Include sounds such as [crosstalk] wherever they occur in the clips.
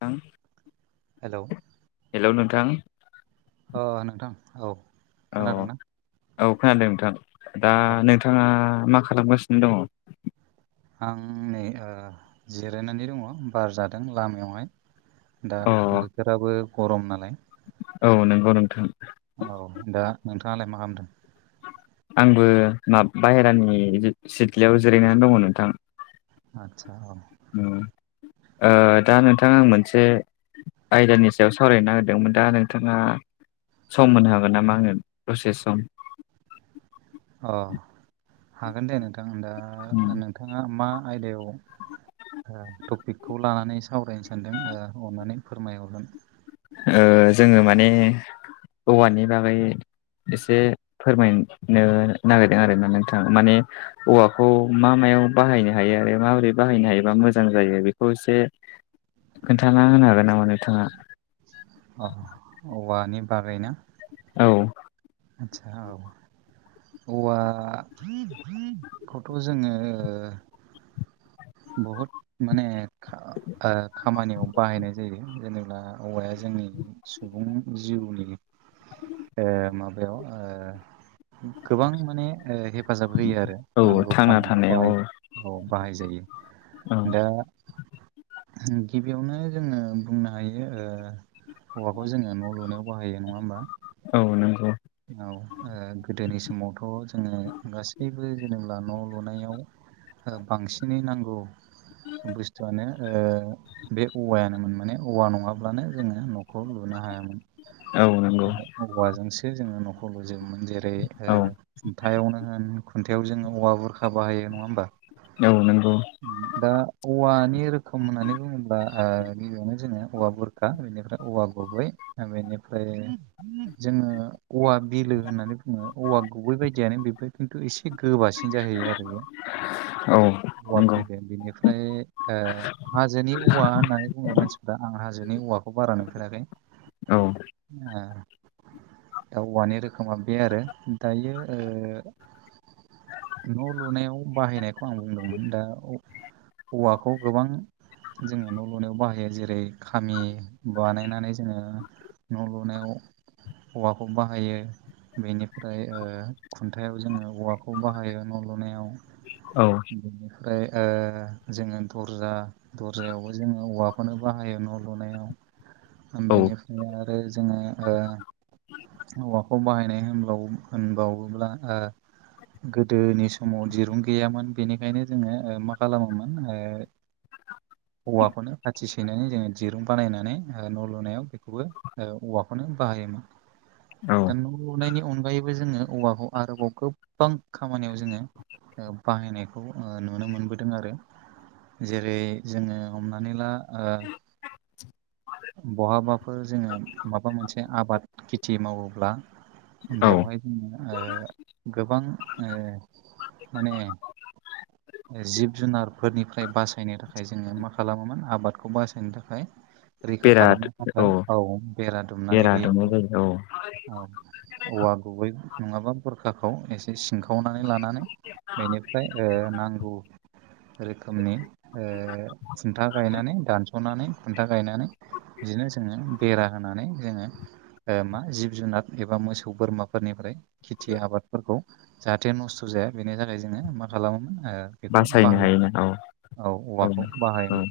थां hello hello नोंथां। ओ नोंथां औ औ खोनादोंना औ खोनादों नोंथां दा औ नोंथाङा मा खालामगासिनो दङ? आं नै ओ जिरायनानै दङ बार जादों लामायावहाय दा अ बोथोराबो गरम नालाय औ नंगौ नोंथां औ दा नोंथाङालाय मा खालामदों आंबो मा बाहेरानि जि सिदलियाव जिरायनानै दङ नोंथां आतसा औ उम ओ दा नोंथां आं मोनसे आयदानि सायाव सावरायनो नागिरदोंमोन दा नोंथाङा सम होनो हागोन नामा आंनो दसे सम अ हागोन दे नोंथां दा नोंथाङा मा आयदायाव ओ टपिकखौ लानानै सावरायनो सानदों ओ अन्नानै फोरमायहरगोन ओ जोङो माने औवानि बागै एसे फोरमायनो नागिरदों आरोना नोंथां माने औवाखौ मा मायाव बाहायनो हायो आरो माबोरै बाहायनो हायोबा मोजां जायो बेखौ एसे खोन्थाना होनो हागोन नामा नों थाङा अ औवानि बागैना औ आतसा औ औवा खौथ' जोङो बहुत माने खा ओ खामानियाव बाहायनाय जायो जेनेबा औवाया जोंनि सुबुं जिउनि ओ माबायाव ओ गोबां माने हेफाजाब होयो आरो औ नांगौ थांना खामानियाव थानायाव बाहाय औ औ बाहाय औ जायो दा गिबियावनो जोङो बुंनो हायो औवाखौ जोङो न' लुनायाव बाहायो नङा होमबा औ नंगौ औ गोदोनि समावथ' जोङो गासैबो बेबो जेनेब्ला ओ न' लुनायाव बांसिनै नांगौ बुस्थुआनो बे औवायानोमोन माने औवा नङाब्लानो जोङो न'खौ लुनो हायामोन औ नंगौ बे औवाजोंसो जोङो न'खौर लुजोबोमोन जेरै औ खुन्थायावनो होन खुन्थायाव जोङो औवा बुरखा बाहायो नङा होमबा औ नंगौ दा औवानि रोखोम होननानै बुङोब्ला गिबियावनो जोङो औवा बुर खा बेनिफ्राय औवा गुबै बेनिफ्राय जोङो औवा बिलो होननानै बुङो औवा गुबै बायदियानो बेबो खिन्थु एसे गोबासिन सिन जाहैयो आरो बियो औ औवा नंगौ फोरदों बेनिफ्राय हाजोनि औवा होननानै बुङो मानसिफोरा आं हाजोनि औवाखौ बारा नुफेराखै औ आ औवानि रोखोमा बे आरो दायो न' लुनायाव बाहायनायखौ आं बुंदोंमोन दा औवाखौ गोबां जोङो न' लुनायाव बाहेर जेरै खामि बानायनानै जोङो न' लुनायाव खौ बाहायो बेनिफ्राय खुन्थायाव जोङो औवाखौ बाहायो न' लुनायाव औ बेनिफ्राय ओ जोङो दर्जा दरजायावबो जोङो औवाखौनो बाहायो न' लुनायाव औ बेनिफ्राय आरो जोङो औवाखौ बाहायनाय होनबा होनबावोब्ला गोदोनि समाव दिरुं गैयामोन बेनिखायनो जोङो मा खालामोमोन औवाफोरनो खाथि सैनानै जोङो दिरुं बानायनानै आरो न' लुनायाव बेखौबो औवाखौनो बाहायोमोन औ दा न' लुनायनि अनगायैबो जोङो औवाखौ आरोबाव गोबां खामानियाव जोङो ओ बाहायनायखौ नुनो मोनबोदों आरो जेरै जोङो हमनानै ला बहाबाफोर जोङो माबा मोनसे आबादि खेथि मावोब्ला औ बेवहाय जोङो गोबां माने जिब जुनारफोरनिफ्राय बासायनो थाखाय जोङो मा खालामोमोन आबादखौ बासायनो थाखाय रैखा बेरा खालामनो औ थाखाय औाव बेरा दुमनानै बेरा दुमनाय होयोमोन जायो औ आरो औ औवा गुबै नङाबा बुरखाखौ एसे सिंखावनानै लानानै बेनिफ्राय नांगौ रोखोमनि खुन्था गायनानै दानस'नानै खुन्था गायनानै बिदिनो जोङो बेरा होनानै जोङो मा जिब जुनार एबा मोसौ बोरमाफोरनिफ्राय खेथि आबादफोरखौ जाहाथे नस्थ' जाया बेनि थाखाय जोङो मा खालामोमोन बेखौ बासायनो हायोना बाहायोमोन औ औ औवाखौ औ बाहायोमोन।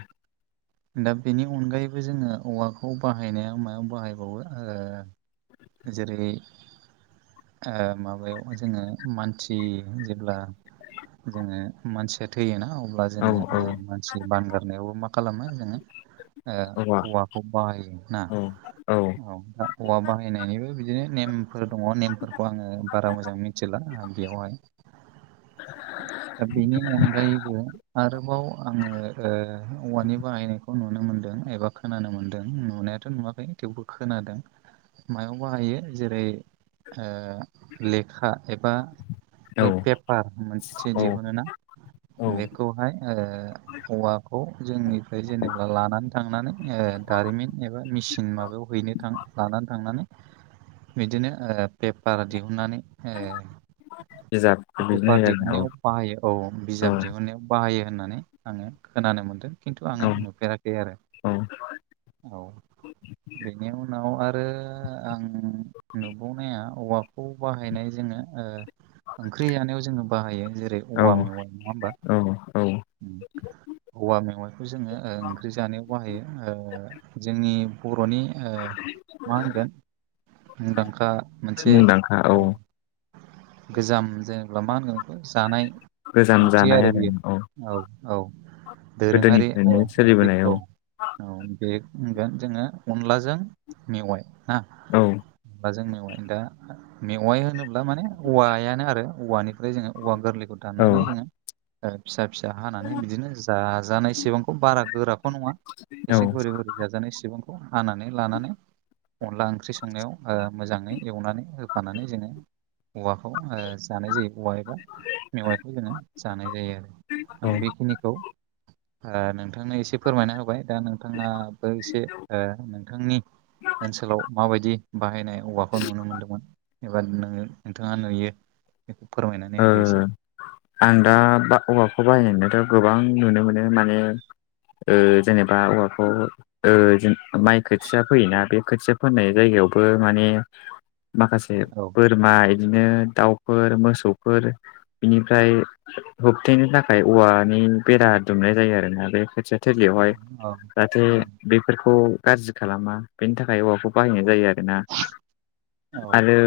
[unintelligible] दा बेनि अनगायैबो जोङो औवाखौ बाहायनाया मायाव बाहायबावो ओ जेरै माबायाव जोङो मानसि जेब्ला जोङो मानसिया थैयोना अब्ला औ जोङो औ मानसि बानगारनायावबो मा खालामो जोङो ओ औवा औवाखौ बाहायो ना। औ औ दा औवा बाहायनायनिबो बिदिनो नेमफोर दङ नेमफोरखौ आङो बारा मोजां मि मिथिला बेयावहाय दा बेनि अनगायैबो आरोबाव आङो औवानि बाहायनायखौ खौ नुनो मोन्दों एबा खोनानो मोन्दों नुनायाथ' नुवाखै थेवबो खोनादों मायाव बाहायो जेरै लेखा एबा औ बै पेपार मोनसे औ दिहुनो ना औ बेखौहाय ओ औवाखौ जोंनिफ्राय जेनेबा लानानै थांनानै दारिमिन एबा मेचिन माबायाव हैनो थां लानानै थांनानै बिदिनो पेपार दिहुननानै ओ बिजाब बिदिनो फेफार होयो दिहुननायाव बाहायो औ बिजाब आरो दिहुनायाव बाहायो होननानै आङो खोनानो मोन्दों खिन्थु औ आङो नुफेराखै आरो। औ औ बेनि उनाव आरो आं नुबावनाया औवाखौ बाहायनाय जोङो ओ ओंख्रि जानायाव जोङो बाहायो जेरै औ औवा मेवा नङा होमबा औ औ ओम औवा मेवाइखौ जोङो ओंख्रि जानायाव बाहायो ओ जोंनि बर'नि मा होनगोन मुंदांखा मोनसे मुंदांखा औ गोजाम जेनेबा मा होनगोन बेखौ जानाय ओंख्रि आरो बियो औ औ दोरोङारि गोदोनिफ्रायनो ओंख्रि सोलिबोनाय औ औ बे होनगोन जोङो अनलाजों मेवाइ ना औ [unintelligible] दा मेवाइ होनोब्ला माने औवायानो आरो। औवानिफ्राय जोङो औवा गोरलैखौ औ दाननानै जोङो फिसा फिसा हानानै बिदिनो जाजानाय सिबांखौ बारा गोराखौ नङा। औ एसे गुरै-गुरै जाजानाय सिबांखौ हानानै लानानै अनला ओंख्रि संनायाव ओ मोजाङै एवनानै होफानानै जोङो औवाखौ ओ। जानाय जायो औवा एबा मेवाइखौ जोङो जानाय जायो औ आरो आं बेखिनिखौ ओ नोंथांनो एसे फोरमायना होबाय दा नोंथाङाबो एसे ओ नोंथांनि ओनसोलाव माबायदि बाहायनाय औवाखौ नुनो मोन्दोंमोन एबा नोंथाङा नुयो बेखौ फोरमायनानै होदो एसे ओ आं दा औवाखौ बाहायनाय नुनायाथ' गोबां नुनो मोनो माने ओ जेनेबा औवाखौ ओ माइ खोथिया फैयोना बे खोथिया फोनाय जायगायावबो माने माखासे औ बोरमा इदिनो दाउफोर मोसौफोर बिनिफ्राय होबथेनो थाखाय औवानि बेरा दुमनाय जायो आरोना बे खोथिया औ थिलिवावहाय औ जाहाथे औ बे फोरखौ गाज्रि खालामा बेनि थाखाय औवाखौ बाहायनाय जायो आरो ना। औ आरो।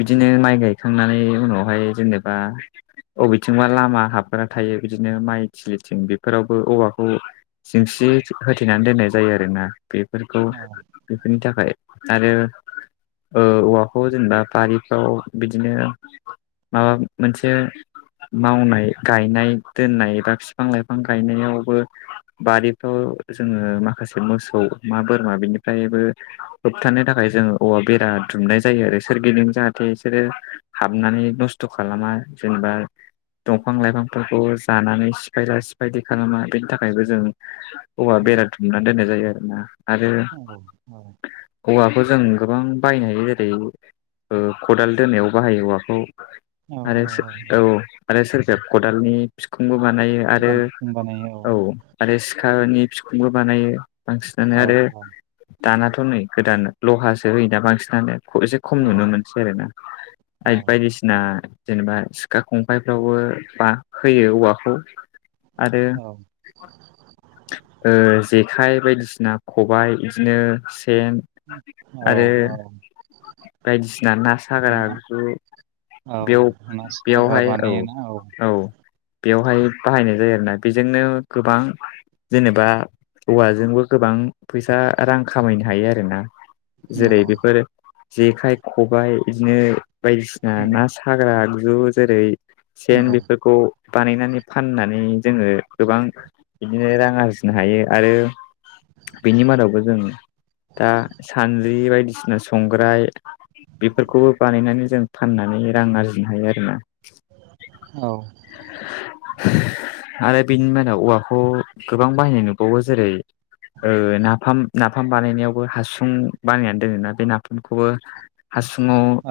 बिदिनो माइ गायखांनानै उनावहाय जेनेबा बबेथिंबा लामा हाबग्रा थायो बिदिनो माइ थिलिथिं बेफोरावबो औवाखौ जेंसि होथेनानै दोननाय जायो आरोना बेफोरखौ बेफोरनि थाखाय आरो। ओ औवाखौ जेनेबा बारिफ्राव बिदिनो माबा मोनसे एसे मावनाय गायनाय दोननाय एबा फिफां-लाइफां गायनायावबो बारिफ्राव जोङो माखासे मोसौ मा बोरमा बेनिफ्रायबो होबथानो थाखाय जोङो औवा बेरा दुमनाय जायो आरो सोरगिदिं जाहाथे बिसोरो हाबनानै नस्थ' खालामा जेनेबा दंफां लाइफांफोरखौ जानानै सिफायला सिफायलि खालामा बेनि थाखायबो जों औवा औ बेरा दुमनानै दोननाय जायो आरोना आरो औ औवाखौ जों गोबां बाहायनो हायो जेरै खदाल दोनायाव बाहायो औवाखौ औ औ आरो औ औ औ आरो सोरबाया खदालनि बिखुंबो बानायो आरो खदाल बिखुं बानायो औ आरो सिखानि बिखुंबो बानायो बांसिनानो औ आरो दानाथ' नै गोदान लहासो होयोना बांसिनानो खम औ नुनो मोनसै आरोना आरो बायदिसिना जेनेबा सिखा खंखायफ्रावबो बा होयो औवाखौ आरो औ ओ जेखाइ बायदिसिना खबाइ बिदिनो सेन औ आरो औ बायदिसिना ना साग्रा ना आगजु औ बेयाव ना साग्रा बेयावहाय औ बानायोना औ बेवहाय बाहायनाय जायो आरोना बेजोंनो गोबां जेनेबा औवाजोंबो गोबां फैसा रां खामायनो हायो आरोना जेरै औ बेफोर जेखाइ खबाय बिदिनो बायदिसिना उम ना साग्रा जु जेरै औ सेन बेफोरखौ बानायनानै फाननानै जोङो गोबां बिदिनो रां आरजिनो हायो आरो बेनि मादावबो जों दा सानद्रि बायदिसिना संग्राय बेफोरखौबो बानायनानै जों फाननानै रां आरजिनो हायो आरोना औ आरो बेनि मादाव औवाखौ गोबां बाहायनाय नुबावो जेरै ओ नाफाम नाफ नाफाम बानायनायावबो हासुं बानायनानै दोनोना बे नाफामखौबो हासुुंवाव औ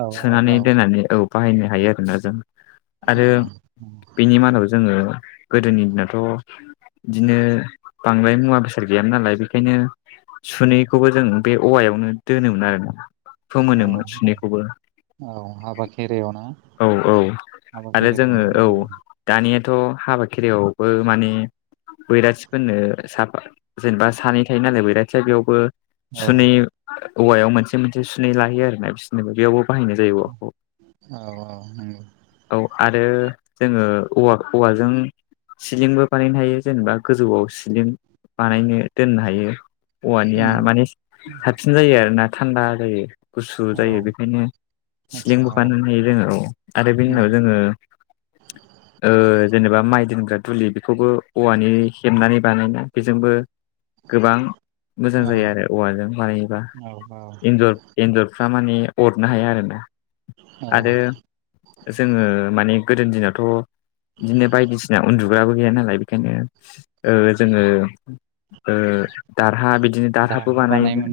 औ सोनानै दोननानै औ बाहायनो हायो आरोना जों आरो बिनि मादाव जोङो गोदोनि दिनाथ' बिदिनो बांद्राय मुवा बेसाद गैयामोन नालाय बेखायनो सुनैखौबो जों बे औवायावनो दोनोमोन आरोना औ फोमोनोमोन औ सुनैखौबो औ हाबा खेरायाव ना औ औ हाबा आरो खेराइफ्राव जोङो औ नुयोमोन दानियाथ' हाबा खेरयावबो माने बैराथिफोरनो साफा जेनेबा सानै थायो नालाय बैराथिया बेयावबो औ सुनै औवायाव मोनसे मोनसे सुनै लायो आरोना बिसिनिबो बेयावबो बाहायनाय जायो औवाखौ औ औ नंगौ औ आरो जोङो औवा औवाजों सिलिंबो बानायनो हायो जेनेबा गोजौआव सिलिं बानायनो दोननो हायो औवानिया उम माने साबसिन जायो आरोना थान्दा जायो गुसु औ जायो बेखायनो आदसा सिलिंबो औ बानायनो हायो जोङोऔ आरो बेनि उम उनाव जोङो [inaudible] ओ जेनेबा माइ दोनग्रा दुलि बेखौबो औवानि हेबनानै बानायना बेजोंबो गोबां मोजां औ जायो आरो औवाजों बानायोबा औ इन्जुर एन्जरफ्रा माने अरनो हाया आरोना औ आरो जोङो माने गोदोनि दिनावथ' बिदिनो बायदिसिना उन्दु माबबो गैया नालाय बेखायनो जोङो ओ दारहा बिदिनो दारहाबो बानायोमोन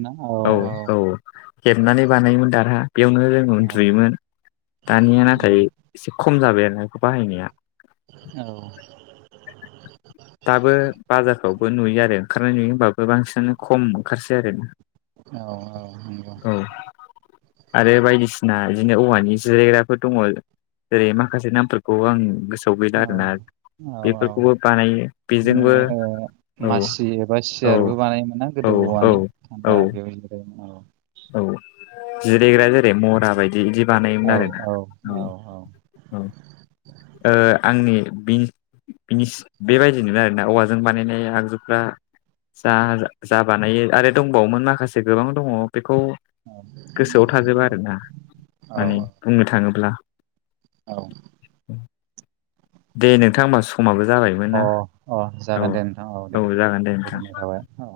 औ औ हेबनानै बानायोमोन दारहा बेयावनो जों औ उन्दुयोमोन दानिया नाथाय औ एसे खम जाबाय आरो बेखौ बाहायनाया औ [inaudible] दाबो बाजारफ्रावबो नुयो आरो ओंखारनाय नुयो होबाबो बांसिनानो खम ओंखारसै आरो ना। औ औ नंगौ आरो बायदिसिना बिदिनो औवानि जिरायग्राफोर दङ। जेरै माखासे नामफोरखौ आं गोसोआव गैला औ आरोना औ औ बेफोरखौबो बानायो बेजोंबो जोङो ओ औ मासि एबा औ सियारबो बानायोमोना औ गोदो औ औवानि दा औ बे औ औ जिरायग्रा जेरै मरा बायदि बिदि बानायोमोन आरोना औ औ ओ-आंनि बिनि बिनिस बेबायदि नो आरोना औवाजों बानायनाय आगजुफ्रा जा जा बानायो आरो दंबावोमोन माखासे गोबां दङ बेखौ। गोसोआव थाजोबा आरोना माने बुंनो थाङोब्ला। औ दे नोंथां होमबा समाबो जाबाय अ अ जागोन दे नोंथां अ औ दे जागोन दे नोंथां गोजोननाय थाबाय औ।